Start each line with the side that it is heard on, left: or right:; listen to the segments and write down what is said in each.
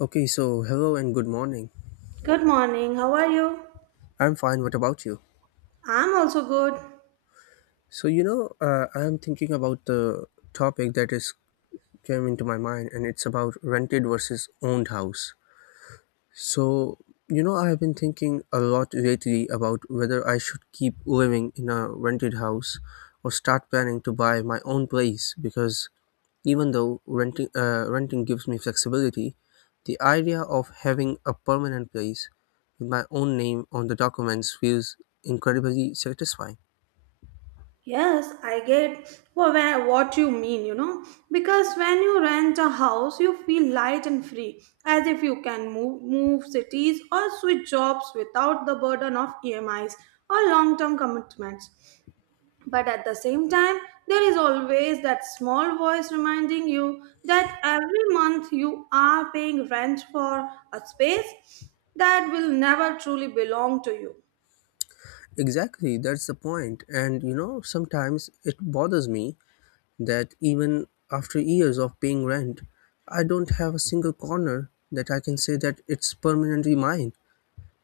left: Okay, so hello and good morning.
right: Good morning. How are you?
left: I'm fine. What about you?
right: I'm also good.
left: I'm thinking about the topic that is came into my mind, and it's about rented versus owned house. So I have been thinking a lot lately about whether I should keep living in a rented house or start planning to buy my own place because even though renting gives me flexibility, the idea of having a permanent place with my own name on the documents feels incredibly satisfying.
right: Yes, I get what you mean, you know, because when you rent a house, you feel light and free, as if you can move cities or switch jobs without the burden of EMIs or long term commitments. But at the same time, there is always that small voice reminding you that every month you are paying rent for a space that will never truly belong to you.
left: Exactly, that's the point. And you know, sometimes it bothers me that even after years of paying rent, I don't have a single corner that I can say that it's permanently mine.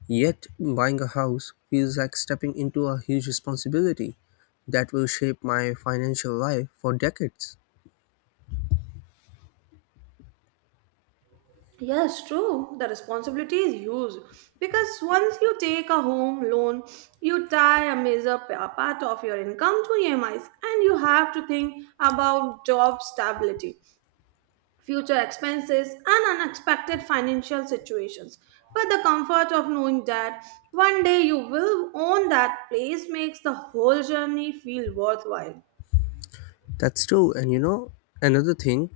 left: Yet, buying a house feels like stepping into a huge responsibility that will shape my financial life for decades.
right: Yes, true. The responsibility is huge because once you take a home loan, you tie a a part of your income to EMIs, and you have to think about job stability, future expenses, and unexpected financial situations. But the comfort of knowing that one day you will own that place makes the whole journey feel worthwhile.
left: That's true. And you know, another thing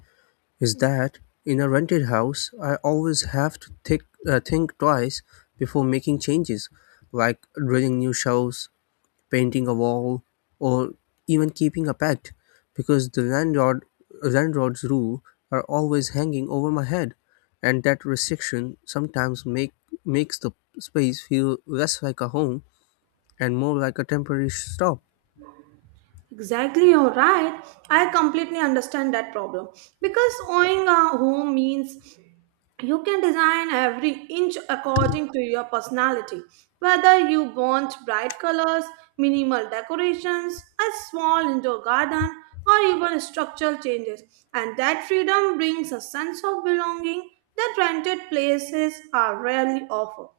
left: is that in a rented house, I always have to think twice before making changes, like drilling new shelves, painting a wall, or even keeping a pet, because the landlord's rule are always hanging over my head, and that restriction sometimes makes the space feel less like a home and more like a temporary stop.
right: Exactly, you're right. I completely understand that problem because owning a home means you can design every inch according to your personality, whether you want bright colors, minimal decorations, a small indoor garden, or even structural changes. And that freedom brings a sense of belonging that rented places are rarely offer.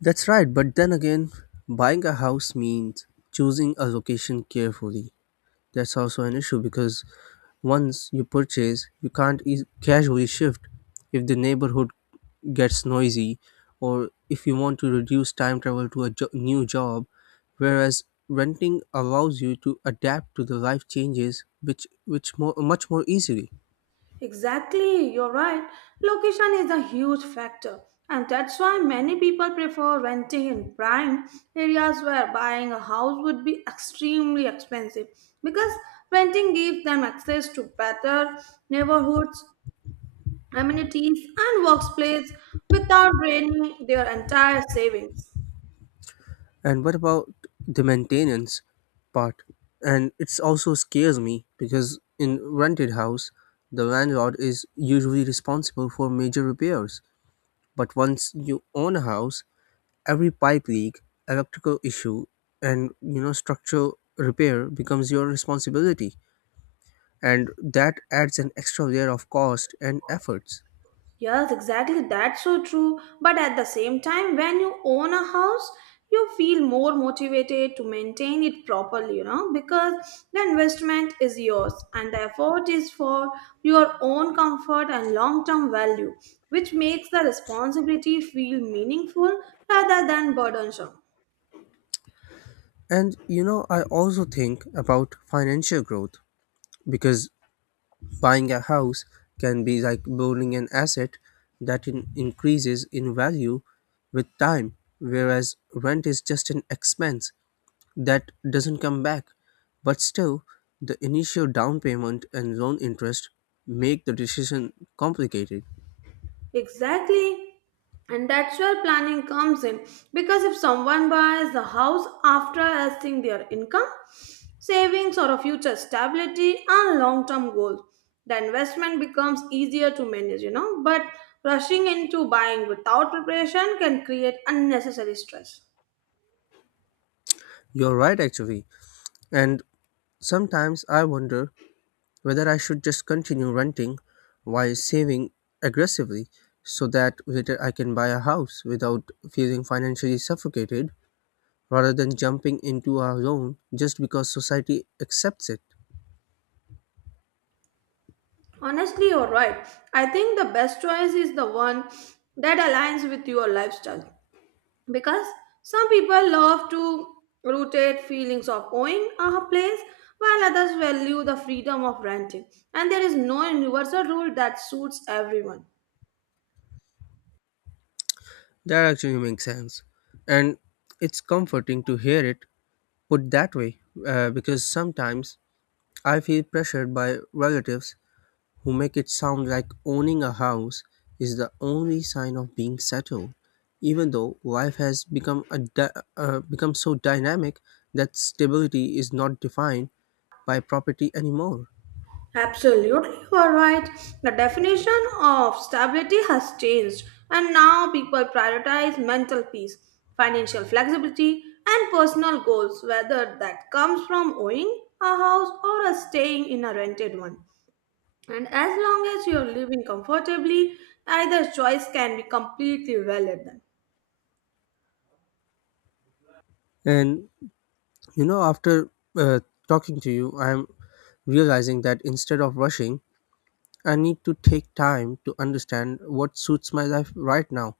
left: That's right, but then again, buying a house means choosing a location carefully. That's also an issue because once you purchase, you can't eas casually shift if the neighborhood gets noisy or if you want to reduce time travel to a new job, whereas renting allows you to adapt to the life changes which more much more easily.
right: Exactly, you're right. Location is a huge factor, and that's why many people prefer renting in prime areas where buying a house would be extremely expensive because renting gives them access to better neighborhoods, amenities, and workplace without draining their entire savings.
left: And what about the maintenance part? And it also scares me because in rented house, the landlord is usually responsible for major repairs. But once you own a house, every pipe leak, electrical issue, and you know structural repair becomes your responsibility, and that adds an extra layer of cost and efforts.
right: Yes, exactly. That's so true. But at the same time, when you own a house, you feel more motivated to maintain it properly, you know, because the investment is yours and the effort is for your own comfort and long term value, which makes the responsibility feel meaningful rather than burdensome.
left: And you know, I also think about financial growth because buying a house can be like building an asset that increases in value with time, whereas rent is just an expense that doesn't come back. But still, the initial down payment and loan interest make the decision complicated.
right: Exactly. And that's where planning comes in. Because if someone buys the house after assessing their income, savings, or a future stability and long term goals, the investment becomes easier to manage, you know. But rushing into buying without preparation can create unnecessary stress.
left: You're right, actually. And sometimes I wonder whether I should just continue renting while saving aggressively so that later I can buy a house without feeling financially suffocated, rather than jumping into our own just because society accepts it.
right: Honestly, you're right. I think the best choice is the one that aligns with your lifestyle. Because some people love to rooted feelings of owning a place while others value the freedom of renting, and there is no universal rule that suits everyone.
left: That actually makes sense. And it's comforting to hear it put that way because sometimes I feel pressured by relatives who make it sound like owning a house is the only sign of being settled, even though life has become so dynamic that stability is not defined by property anymore.
right: Absolutely, you are right. The definition of stability has changed, and now people prioritize mental peace, financial flexibility, and personal goals, whether that comes from owning a house or a staying in a rented one. And as long as you're living comfortably, either choice can be completely valid then.
left: And you know, after uh, talking to you, I am realizing that instead of rushing, I need to take time to understand what suits my life right now.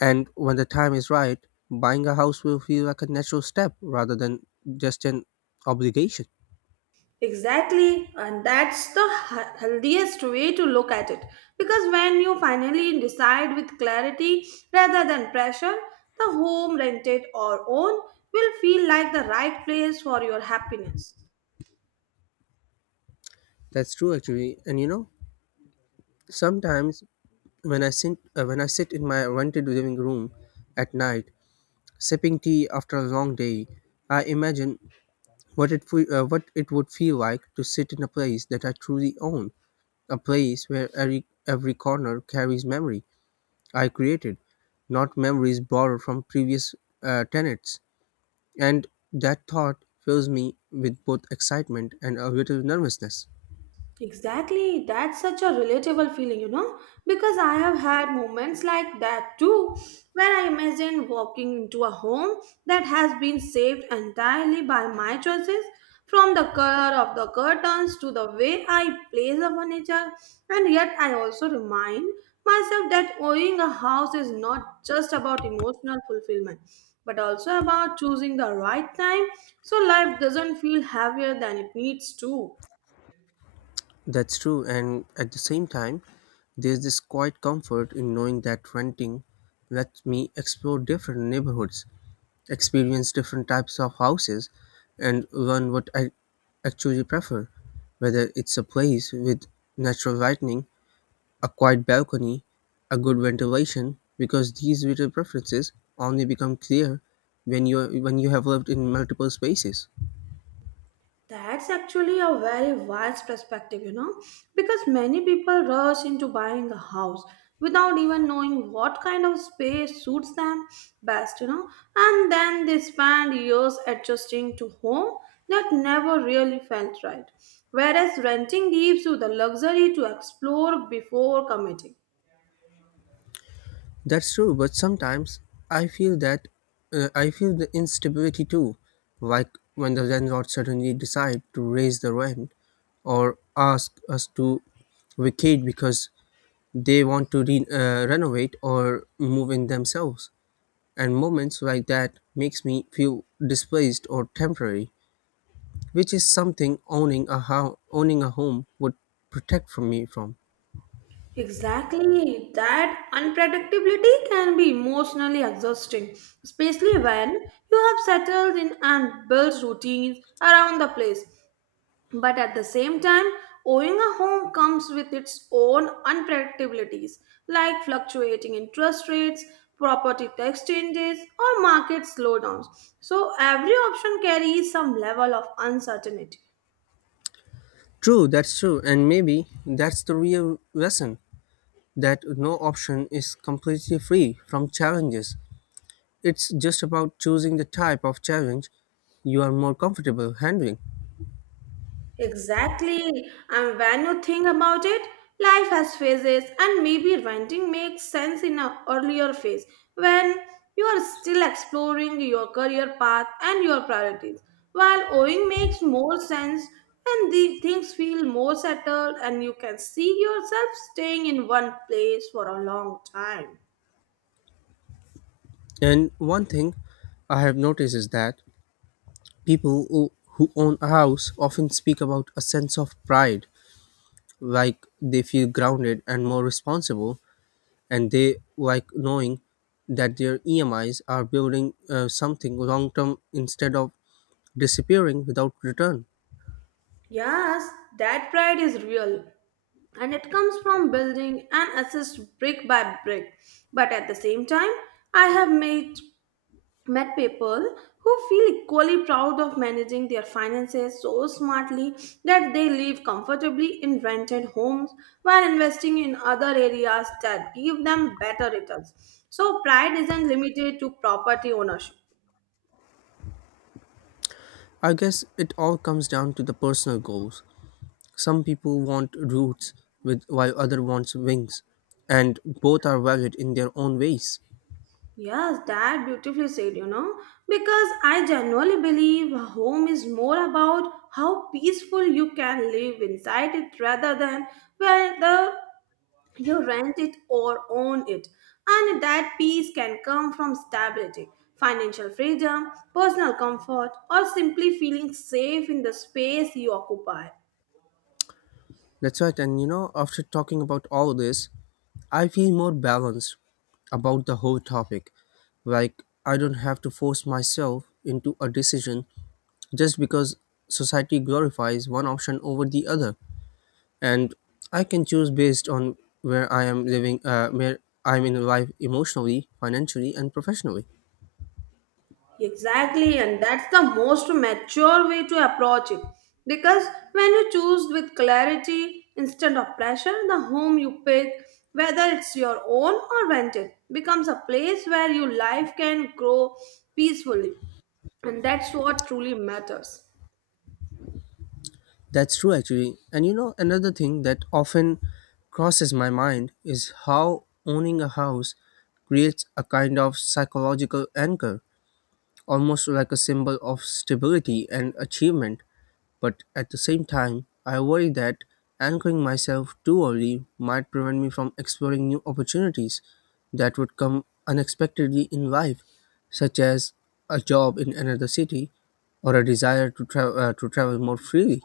left: And when the time is right, buying a house will feel like a natural step rather than just an obligation.
right: Exactly, and that's the healthiest way to look at it. Because when you finally decide with clarity rather than pressure, the home, rented or owned, will feel like the right place for your happiness.
left: That's true, actually. And you know, sometimes when I sit in my rented living room at night, sipping tea after a long day, I imagine what what it would feel like to sit in a place that I truly own, a place where every corner carries memory I created, not memories borrowed from previous tenants. And that thought fills me with both excitement and a little nervousness.
right: Exactly, that's such a relatable feeling, you know, because I have had moments like that too, where I imagine walking into a home that has been saved entirely by my choices, from the color of the curtains to the way I place the furniture, and yet I also remind myself that owning a house is not just about emotional fulfillment, but also about choosing the right time so life doesn't feel heavier than it needs to.
left: That's true, and at the same time, there's this quiet comfort in knowing that renting lets me explore different neighborhoods, experience different types of houses, and learn what I actually prefer, whether it's a place with natural lighting, a quiet balcony, a good ventilation, because these little preferences only become clear when you have lived in multiple spaces.
right: That's actually a very wise perspective, you know, because many people rush into buying a house without even knowing what kind of space suits them best, you know, and then they spend years adjusting to home that never really felt right. Whereas renting gives you the luxury to explore before committing.
left: That's true, but sometimes I feel that I feel the instability too, like when the landlord suddenly decide to raise the rent or ask us to vacate because they want to renovate or move in themselves. And moments like that makes me feel displaced or temporary, which is something owning a owning a home would protect from me from.
right: Exactly. That unpredictability can be emotionally exhausting, especially when you have settled in and built routines around the place. But at the same time, owning a home comes with its own unpredictabilities, like fluctuating interest rates, property tax changes, or market slowdowns. So every option carries some level of uncertainty.
left: True, that's true, and maybe that's the real lesson that no option is completely free from challenges. It's just about choosing the type of challenge you are more comfortable handling.
right: Exactly. And when you think about it, life has phases, and maybe renting makes sense in an earlier phase when you are still exploring your career path and your priorities, while owning makes more sense when the things feel more settled and you can see yourself staying in one place for a long time.
left: And one thing I have noticed is that people who own a house often speak about a sense of pride, like they feel grounded and more responsible and they like knowing that their EMIs are building something long term instead of disappearing without return.
right: Yes, that pride is real. And it comes from building and assist brick by brick. But at the same time, I have made, met people who feel equally proud of managing their finances so smartly that they live comfortably in rented homes while investing in other areas that give them better returns. So, pride isn't limited to property ownership.
left: I guess it all comes down to the personal goals. Some people want roots with while other wants wings and both are valid in their own ways.
right: Yes, that beautifully said, you know, because I genuinely believe home is more about how peaceful you can live inside it rather than whether you rent it or own it. And that peace can come from stability, financial freedom, personal comfort, or simply feeling safe in the space you occupy.
left: That's right, and you know, after talking about all this, I feel more balanced about the whole topic. Like, I don't have to force myself into a decision just because society glorifies one option over the other. And I can choose based on where where I'm in life emotionally, financially, and professionally.
right: Exactly, and that's the most mature way to approach it. Because when you choose with clarity instead of pressure, the home you pick, whether it's your own or rented, becomes a place where your life can grow peacefully. And that's what truly matters.
left: That's true, actually. And you know, another thing that often crosses my mind is how owning a house creates a kind of psychological anchor, almost like a symbol of stability and achievement. But at the same time, I worry that anchoring myself too early might prevent me from exploring new opportunities that would come unexpectedly in life, such as a job in another city or a desire to, to travel more freely.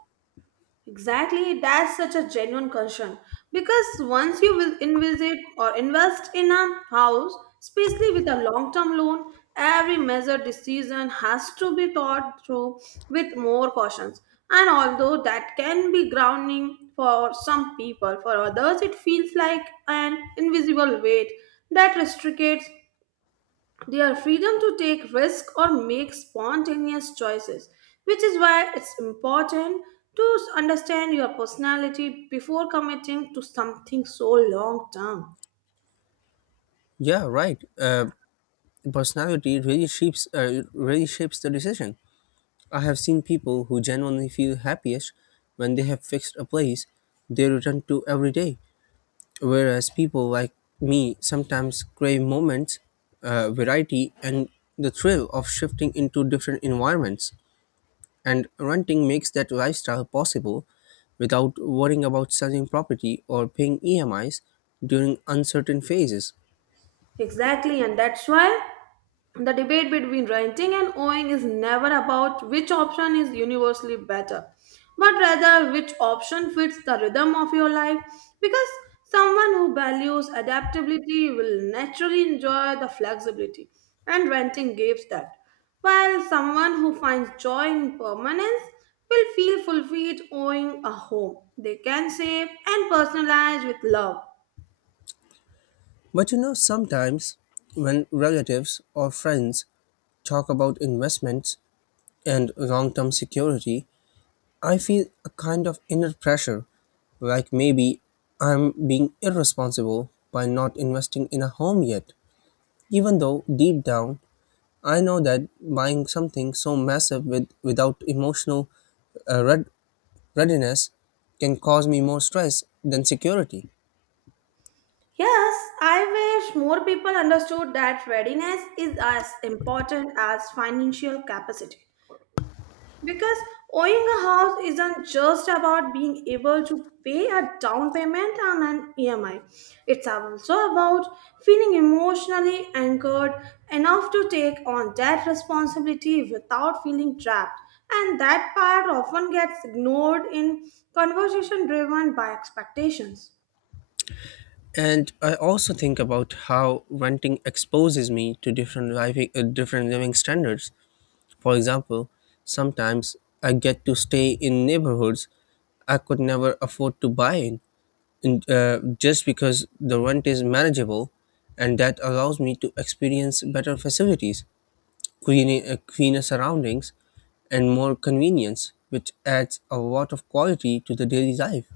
right: Exactly, that's such a genuine concern because once you will envisage or invest in a house, especially with a long term loan, every measured decision has to be thought through with more cautions. And although that can be grounding for some people, for others it feels like an invisible weight that restricts their freedom to take risks or make spontaneous choices, which is why it's important to understand your personality before committing to something so long term.
left: Yeah, right. Personality really shapes the decision. I have seen people who genuinely feel happiest when they have fixed a place they return to every day, whereas people like me sometimes crave variety, and the thrill of shifting into different environments. And renting makes that lifestyle possible without worrying about selling property or paying EMIs during uncertain phases.
right: Exactly, and that's why the debate between renting and owning is never about which option is universally better, but rather which option fits the rhythm of your life. Because someone who values adaptability will naturally enjoy the flexibility, and renting gives that. While someone who finds joy in permanence will feel fulfilled owning a home they can save and personalize with love.
left: But you know, sometimes when relatives or friends talk about investments and long term security, I feel a kind of inner pressure, like maybe I'm being irresponsible by not investing in a home yet, even though deep down I know that buying something so massive without emotional uh, red, readiness can cause me more stress than security.
right: Yes, I wish more people understood that readiness is as important as financial capacity. Because owning a house isn't just about being able to pay a down payment and an EMI. It's also about feeling emotionally anchored enough to take on that responsibility without feeling trapped. And that part often gets ignored in conversation driven by expectations.
left: And I also think about how renting exposes me to different different living standards. For example, sometimes I get to stay in neighborhoods I could never afford to buy in, just because the rent is manageable, and that allows me to experience better facilities, cleaner surroundings, and more convenience, which adds a lot of quality to the daily life.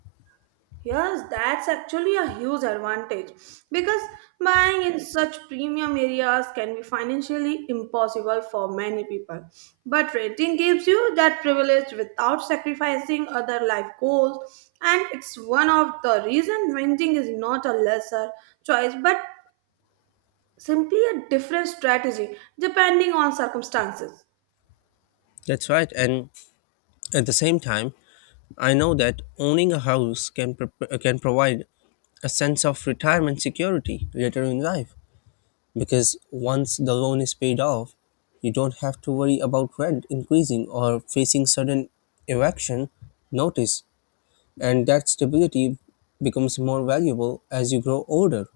right: Yes, that's actually a huge advantage because buying in such premium areas can be financially impossible for many people. But renting gives you that privilege without sacrificing other life goals, and it's one of the reasons renting is not a lesser choice but simply a different strategy depending on circumstances.
left: That's right. And at the same time, I know that owning a house can can provide a sense of retirement security later in life because once the loan is paid off, you don't have to worry about rent increasing or facing sudden eviction notice, and that stability becomes more valuable as you grow older.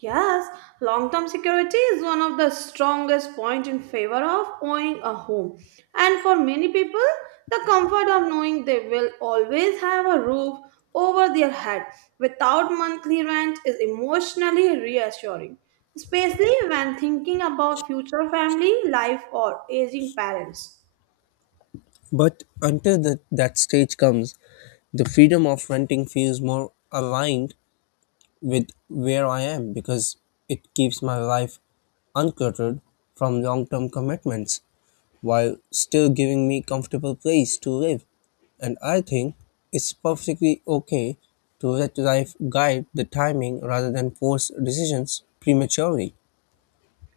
right: Yes, long term security is one of the strongest points in favor of owning a home. And for many people, the comfort of knowing they will always have a roof over their head without monthly rent is emotionally reassuring, especially when thinking about future family life or aging parents.
left: But until that stage comes, the freedom of renting feels more aligned with where I am because it keeps my life untethered from long term commitments while still giving me comfortable place to live. And I think it's perfectly okay to let life guide the timing rather than force decisions prematurely.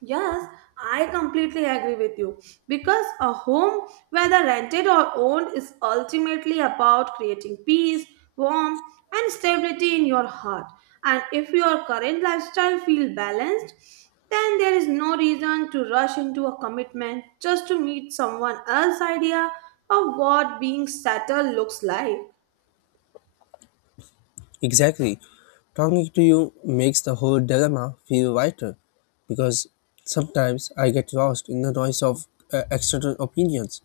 right: Yes, I completely agree with you because a home, whether rented or owned, is ultimately about creating peace, warmth, and stability in your heart. And if your current lifestyle feels balanced, then there is no reason to rush into a commitment just to meet someone else's idea of what being settled looks like.
left: Exactly. Talking to you makes the whole dilemma feel lighter because sometimes I get lost in the noise of external opinions,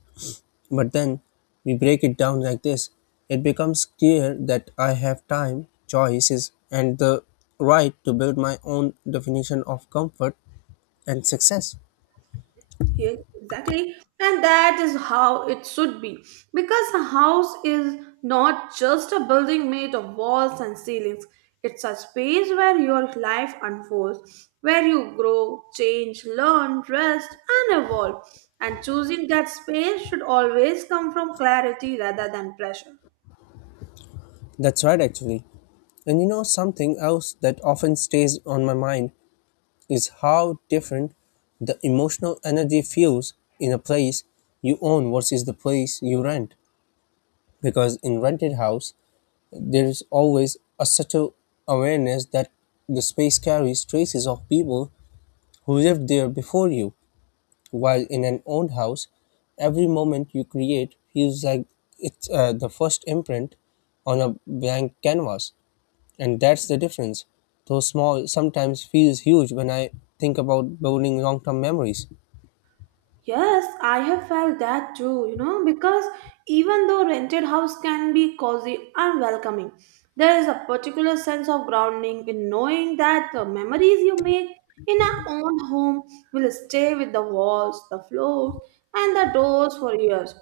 left: but then we break it down like this, it becomes clear that I have time, choices, and the right to build my own definition of comfort and success.
right: Yeah, exactly. And that is how it should be. Because a house is not just a building made of walls and ceilings, it's a space where your life unfolds, where you grow, change, learn, rest, and evolve. And choosing that space should always come from clarity rather than pressure.
left: That's right, actually. And you know, something else that often stays on my mind is how different the emotional energy feels in a place you own versus the place you rent. Because in rented house, there is always a subtle awareness that the space carries traces of people who lived there before you. While in an owned house, every moment you create feels like it's the first imprint on a blank canvas, and that's the difference. Though small, sometimes feels huge when I think about building long-term memories.
right: Yes, I have felt that too, you know, because even though rented house can be cozy and welcoming, there is a particular sense of grounding in knowing that the memories you make in our own home will stay with the walls, the floors, and the doors for years,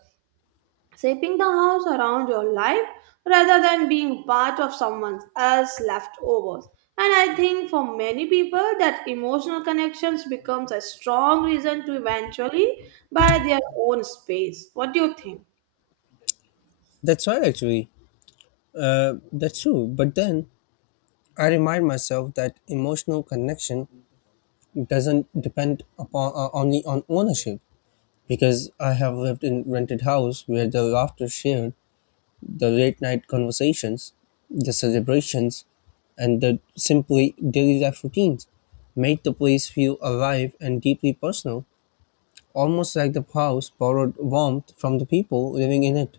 right: shaping the house around your life rather than being part of someone else's leftovers. And I think for many people that emotional connections becomes a strong reason to eventually buy their own space. What do you think?
left: That's right, actually. That's true. But then I remind myself that emotional connection doesn't depend upon only on ownership because I have lived in rented house where the laughter shared, the late night conversations, the celebrations, and the simply daily life routines made the place feel alive and deeply personal, almost like the house borrowed warmth from the people living in it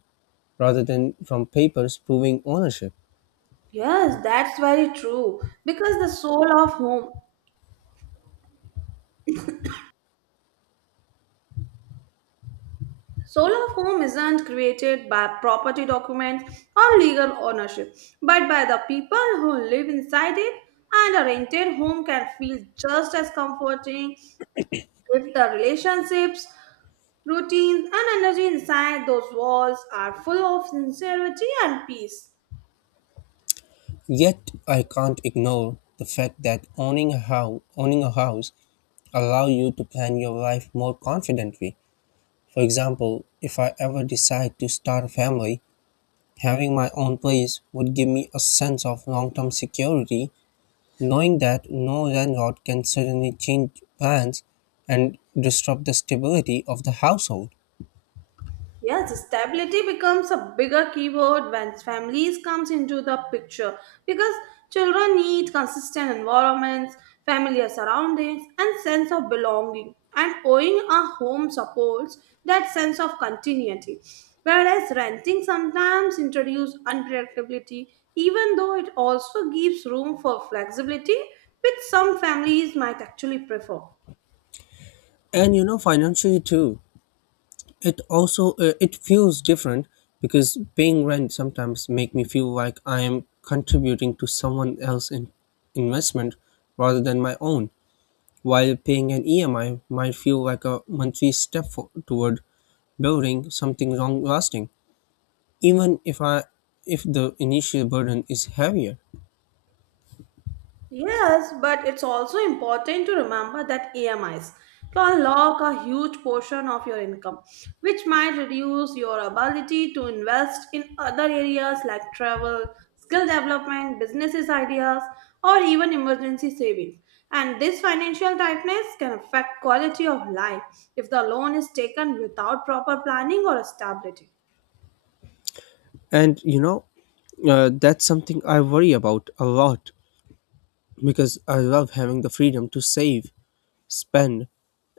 left: rather than from papers proving ownership.
right: Yes, that's very true. Because the soul of home isn't created by property documents or legal ownership, but by the people who live inside it, and a rented home can feel just as comforting if the relationships, routines, and energy inside those walls are full of sincerity and peace.
left: Yet I can't ignore the fact that owning a house allow you to plan your life more confidently. For example, if I ever decide to start a family, having my own place would give me a sense of long term security, knowing that no landlord can suddenly change plans and disrupt the stability of the household.
right: Yes, stability becomes a bigger keyword when families comes into the picture because children need consistent environments, familiar surroundings, and sense of belonging. And owning a home supports that sense of continuity. Whereas renting sometimes introduces unpredictability, even though it also gives room for flexibility, which some families might actually prefer.
left: Financially too, it also it feels different because paying rent sometimes make me feel like I am contributing to someone else's investment rather than my own. While paying an EMI might feel like a monthly step toward building something long lasting, even if I if the initial burden is heavier.
right: Yes, but it's also important to remember that EMIs can lock a huge portion of your income, which might reduce your ability to invest in other areas like travel, skill development, businesses ideas, or even emergency savings. And this financial tightness can affect quality of life if the loan is taken without proper planning or stability.
left: And that's something I worry about a lot because I love having the freedom to save, spend,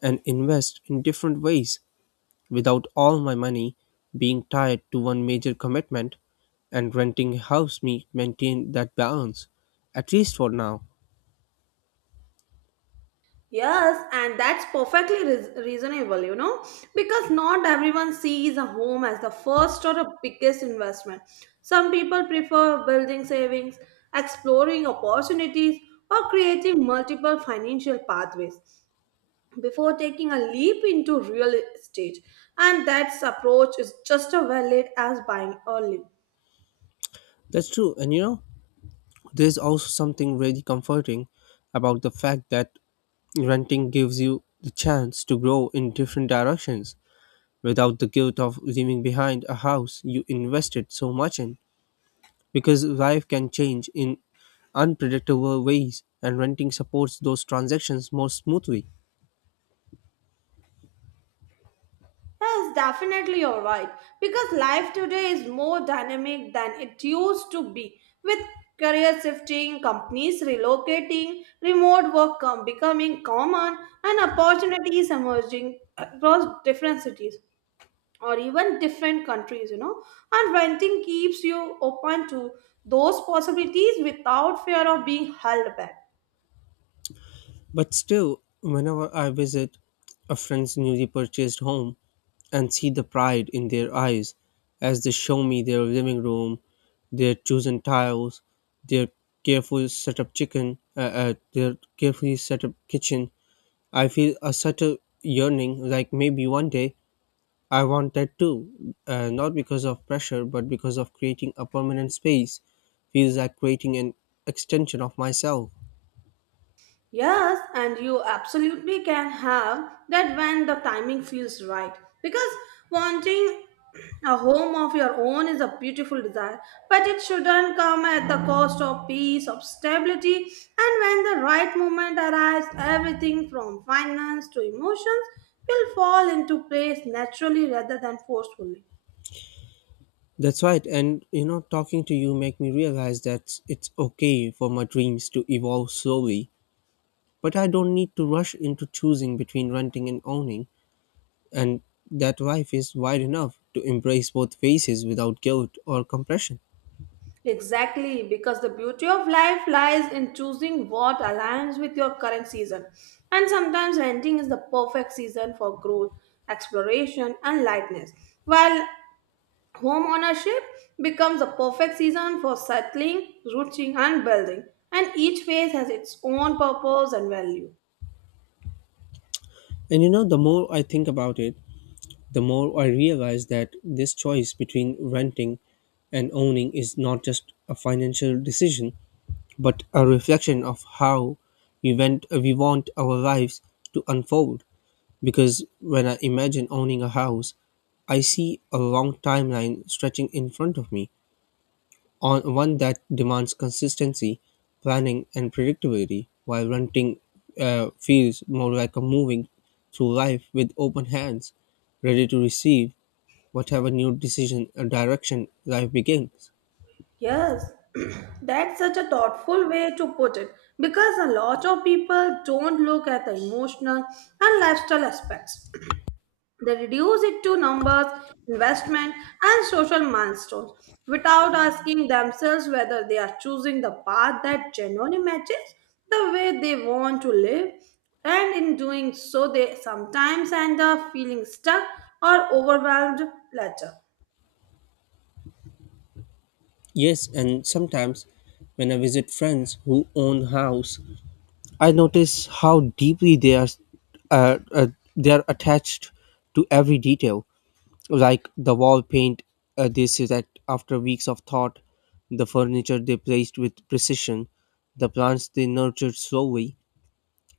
left: and invest in different ways without all my money being tied to one major commitment. And renting helps me maintain that balance, at least for now.
right: Yes, and that's perfectly reasonable, you know, because not everyone sees a home as the first or the biggest investment. Some people prefer building savings, exploring opportunities, or creating multiple financial pathways before taking a leap into real estate. And that approach is just as valid as buying early.
left: That's true. There's also something really comforting about the fact that renting gives you the chance to grow in different directions without the guilt of leaving behind a house you invested so much in, because life can change in unpredictable ways and renting supports those transactions more smoothly.
right: Yes, definitely you're right. Because life today is more dynamic than it used to be. With career shifting, companies relocating, becoming common, and opportunities emerging across different cities or even different countries, you know. And renting keeps you open to those possibilities without fear of being held back.
left: But still, whenever I visit a friend's newly purchased home and see the pride in their eyes as they show me their living room, their chosen tiles, their their carefully set up kitchen, I feel a subtle yearning like maybe one day I want that too. Not because of pressure, but because of creating a permanent space feels like creating an extension of myself.
right: Yes, and you absolutely can have that when the timing feels right. Because wanting a home of your own is a beautiful desire, but it shouldn't come at the cost of peace, of stability, and when the right moment arrives, everything from finance to emotions will fall into place naturally rather than forcefully.
left: That's right. And talking to you make me realize that it's okay for my dreams to evolve slowly, but I don't need to rush into choosing between renting and owning, and that life is wide enough to embrace both phases without guilt or compression.
right: Exactly, because the beauty of life lies in choosing what aligns with your current season. And sometimes renting is the perfect season for growth, exploration, and lightness, while home ownership becomes the perfect season for settling, rooting, and building. And each phase has its own purpose and value.
left: The more I think about it, the more I realize that this choice between renting and owning is not just a financial decision, but a reflection of how we want our lives to unfold. Because when I imagine owning a house, I see a long timeline stretching in front of me, on one that demands consistency, planning, and predictability, while renting feels more like a moving through life with open hands, ready to receive whatever new decision or direction life begins.
right: Yes, that's such a thoughtful way to put it because a lot of people don't look at the emotional and lifestyle aspects. They reduce it to numbers, investment, and social milestones without asking themselves whether they are choosing the path that genuinely matches the way they want to live. And in doing so, they sometimes end up feeling stuck or overwhelmed later.
left: Yes, and sometimes when I visit friends who own house I notice how deeply uh, uh, they are attached to every detail, like the wall paint, they say that after weeks of thought, the furniture they placed with precision, the plants they nurtured slowly,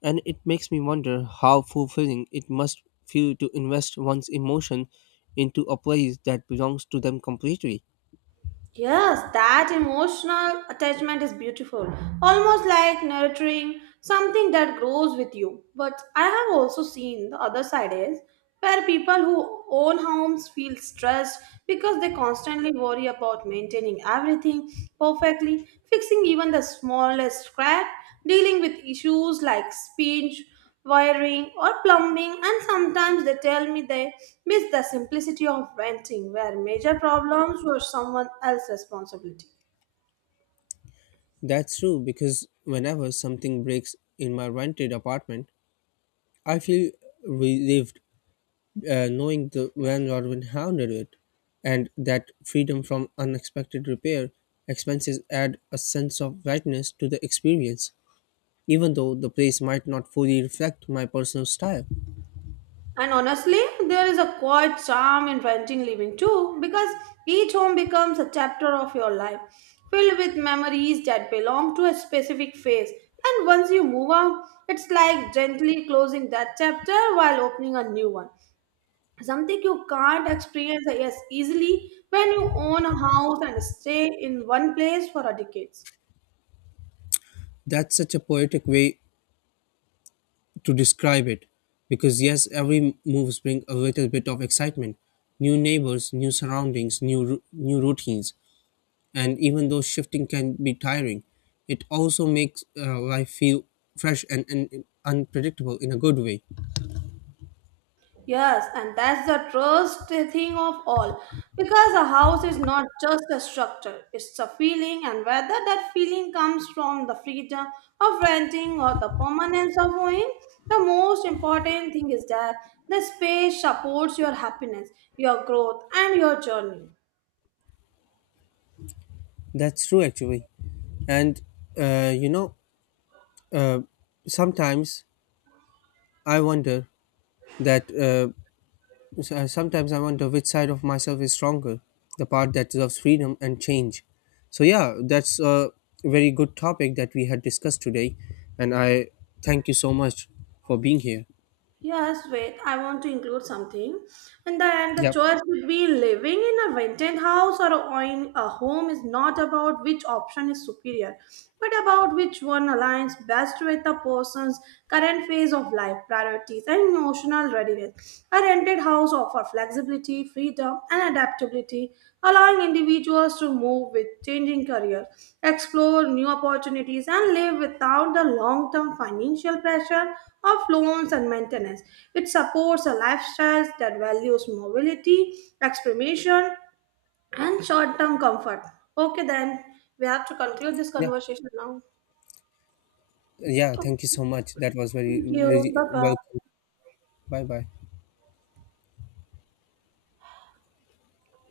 left: and it makes me wonder how fulfilling it must feel to invest one's emotion into a place that belongs to them completely.
right: Yes, that emotional attachment is beautiful, almost like nurturing something that grows with you. But I have also seen the other side is where people who own homes feel stressed because they constantly worry about maintaining everything perfectly, fixing even the smallest scrap, dealing with issues like speech wiring or plumbing, and sometimes they tell me they miss the simplicity of renting where major problems were someone else's responsibility.
left: That's true, because whenever something breaks in my rented apartment, I feel relieved, knowing the Van Rodwin hounded it, and that freedom from unexpected repair expenses add a sense of rightness to the experience, even though the place might not fully reflect my personal style.
right: And honestly, there is a quiet charm in renting living too, because each home becomes a chapter of your life filled with memories that belong to a specific phase, and once you move out it's like gently closing that chapter while opening a new one, something you can't experience yes easily when you own a house and stay in one place for a decades.
left: That's such a poetic way to describe it, because yes, every moves bring a little bit of excitement, new neighbors, new surroundings, new routines, and even though shifting can be tiring, it also makes life feel fresh and unpredictable in a good way.
right: Yes, and that's the trust thing of all, because a house is not just a structure, it's a feeling, and whether that feeling comes from the freedom of renting or the permanence of owning, the most important thing is that the space supports your happiness, your growth, and your journey.
left: That's true, actually. And, you know, uh, sometimes I wonder that, s- Sometimes I wonder which side of myself is stronger, the part that loves freedom and change. So, yeah, that's a very good topic that we had discussed today. And I thank you so much for being here.
right: Yes, wait, I want to include something. And then the
left: Yep.
right: choice between living in a rented house or owning a home is not about which option is superior, but about which one aligns best with the person's current phase of life, priorities, and emotional readiness. A rented house offer flexibility, freedom, and adaptability, allowing individuals to move with changing careers, explore new opportunities, and live without the long term financial pressure of loans and maintenance. It supports a lifestyle that values mobility, experimentation, and short term comfort. Okay, then we have to conclude this
left: Yeah.
right: conversation now.
left: Yeah. Thank you so much. That was very,
right: Thank you. Bye
left: really
right: bye.
left: welcome. Bye bye.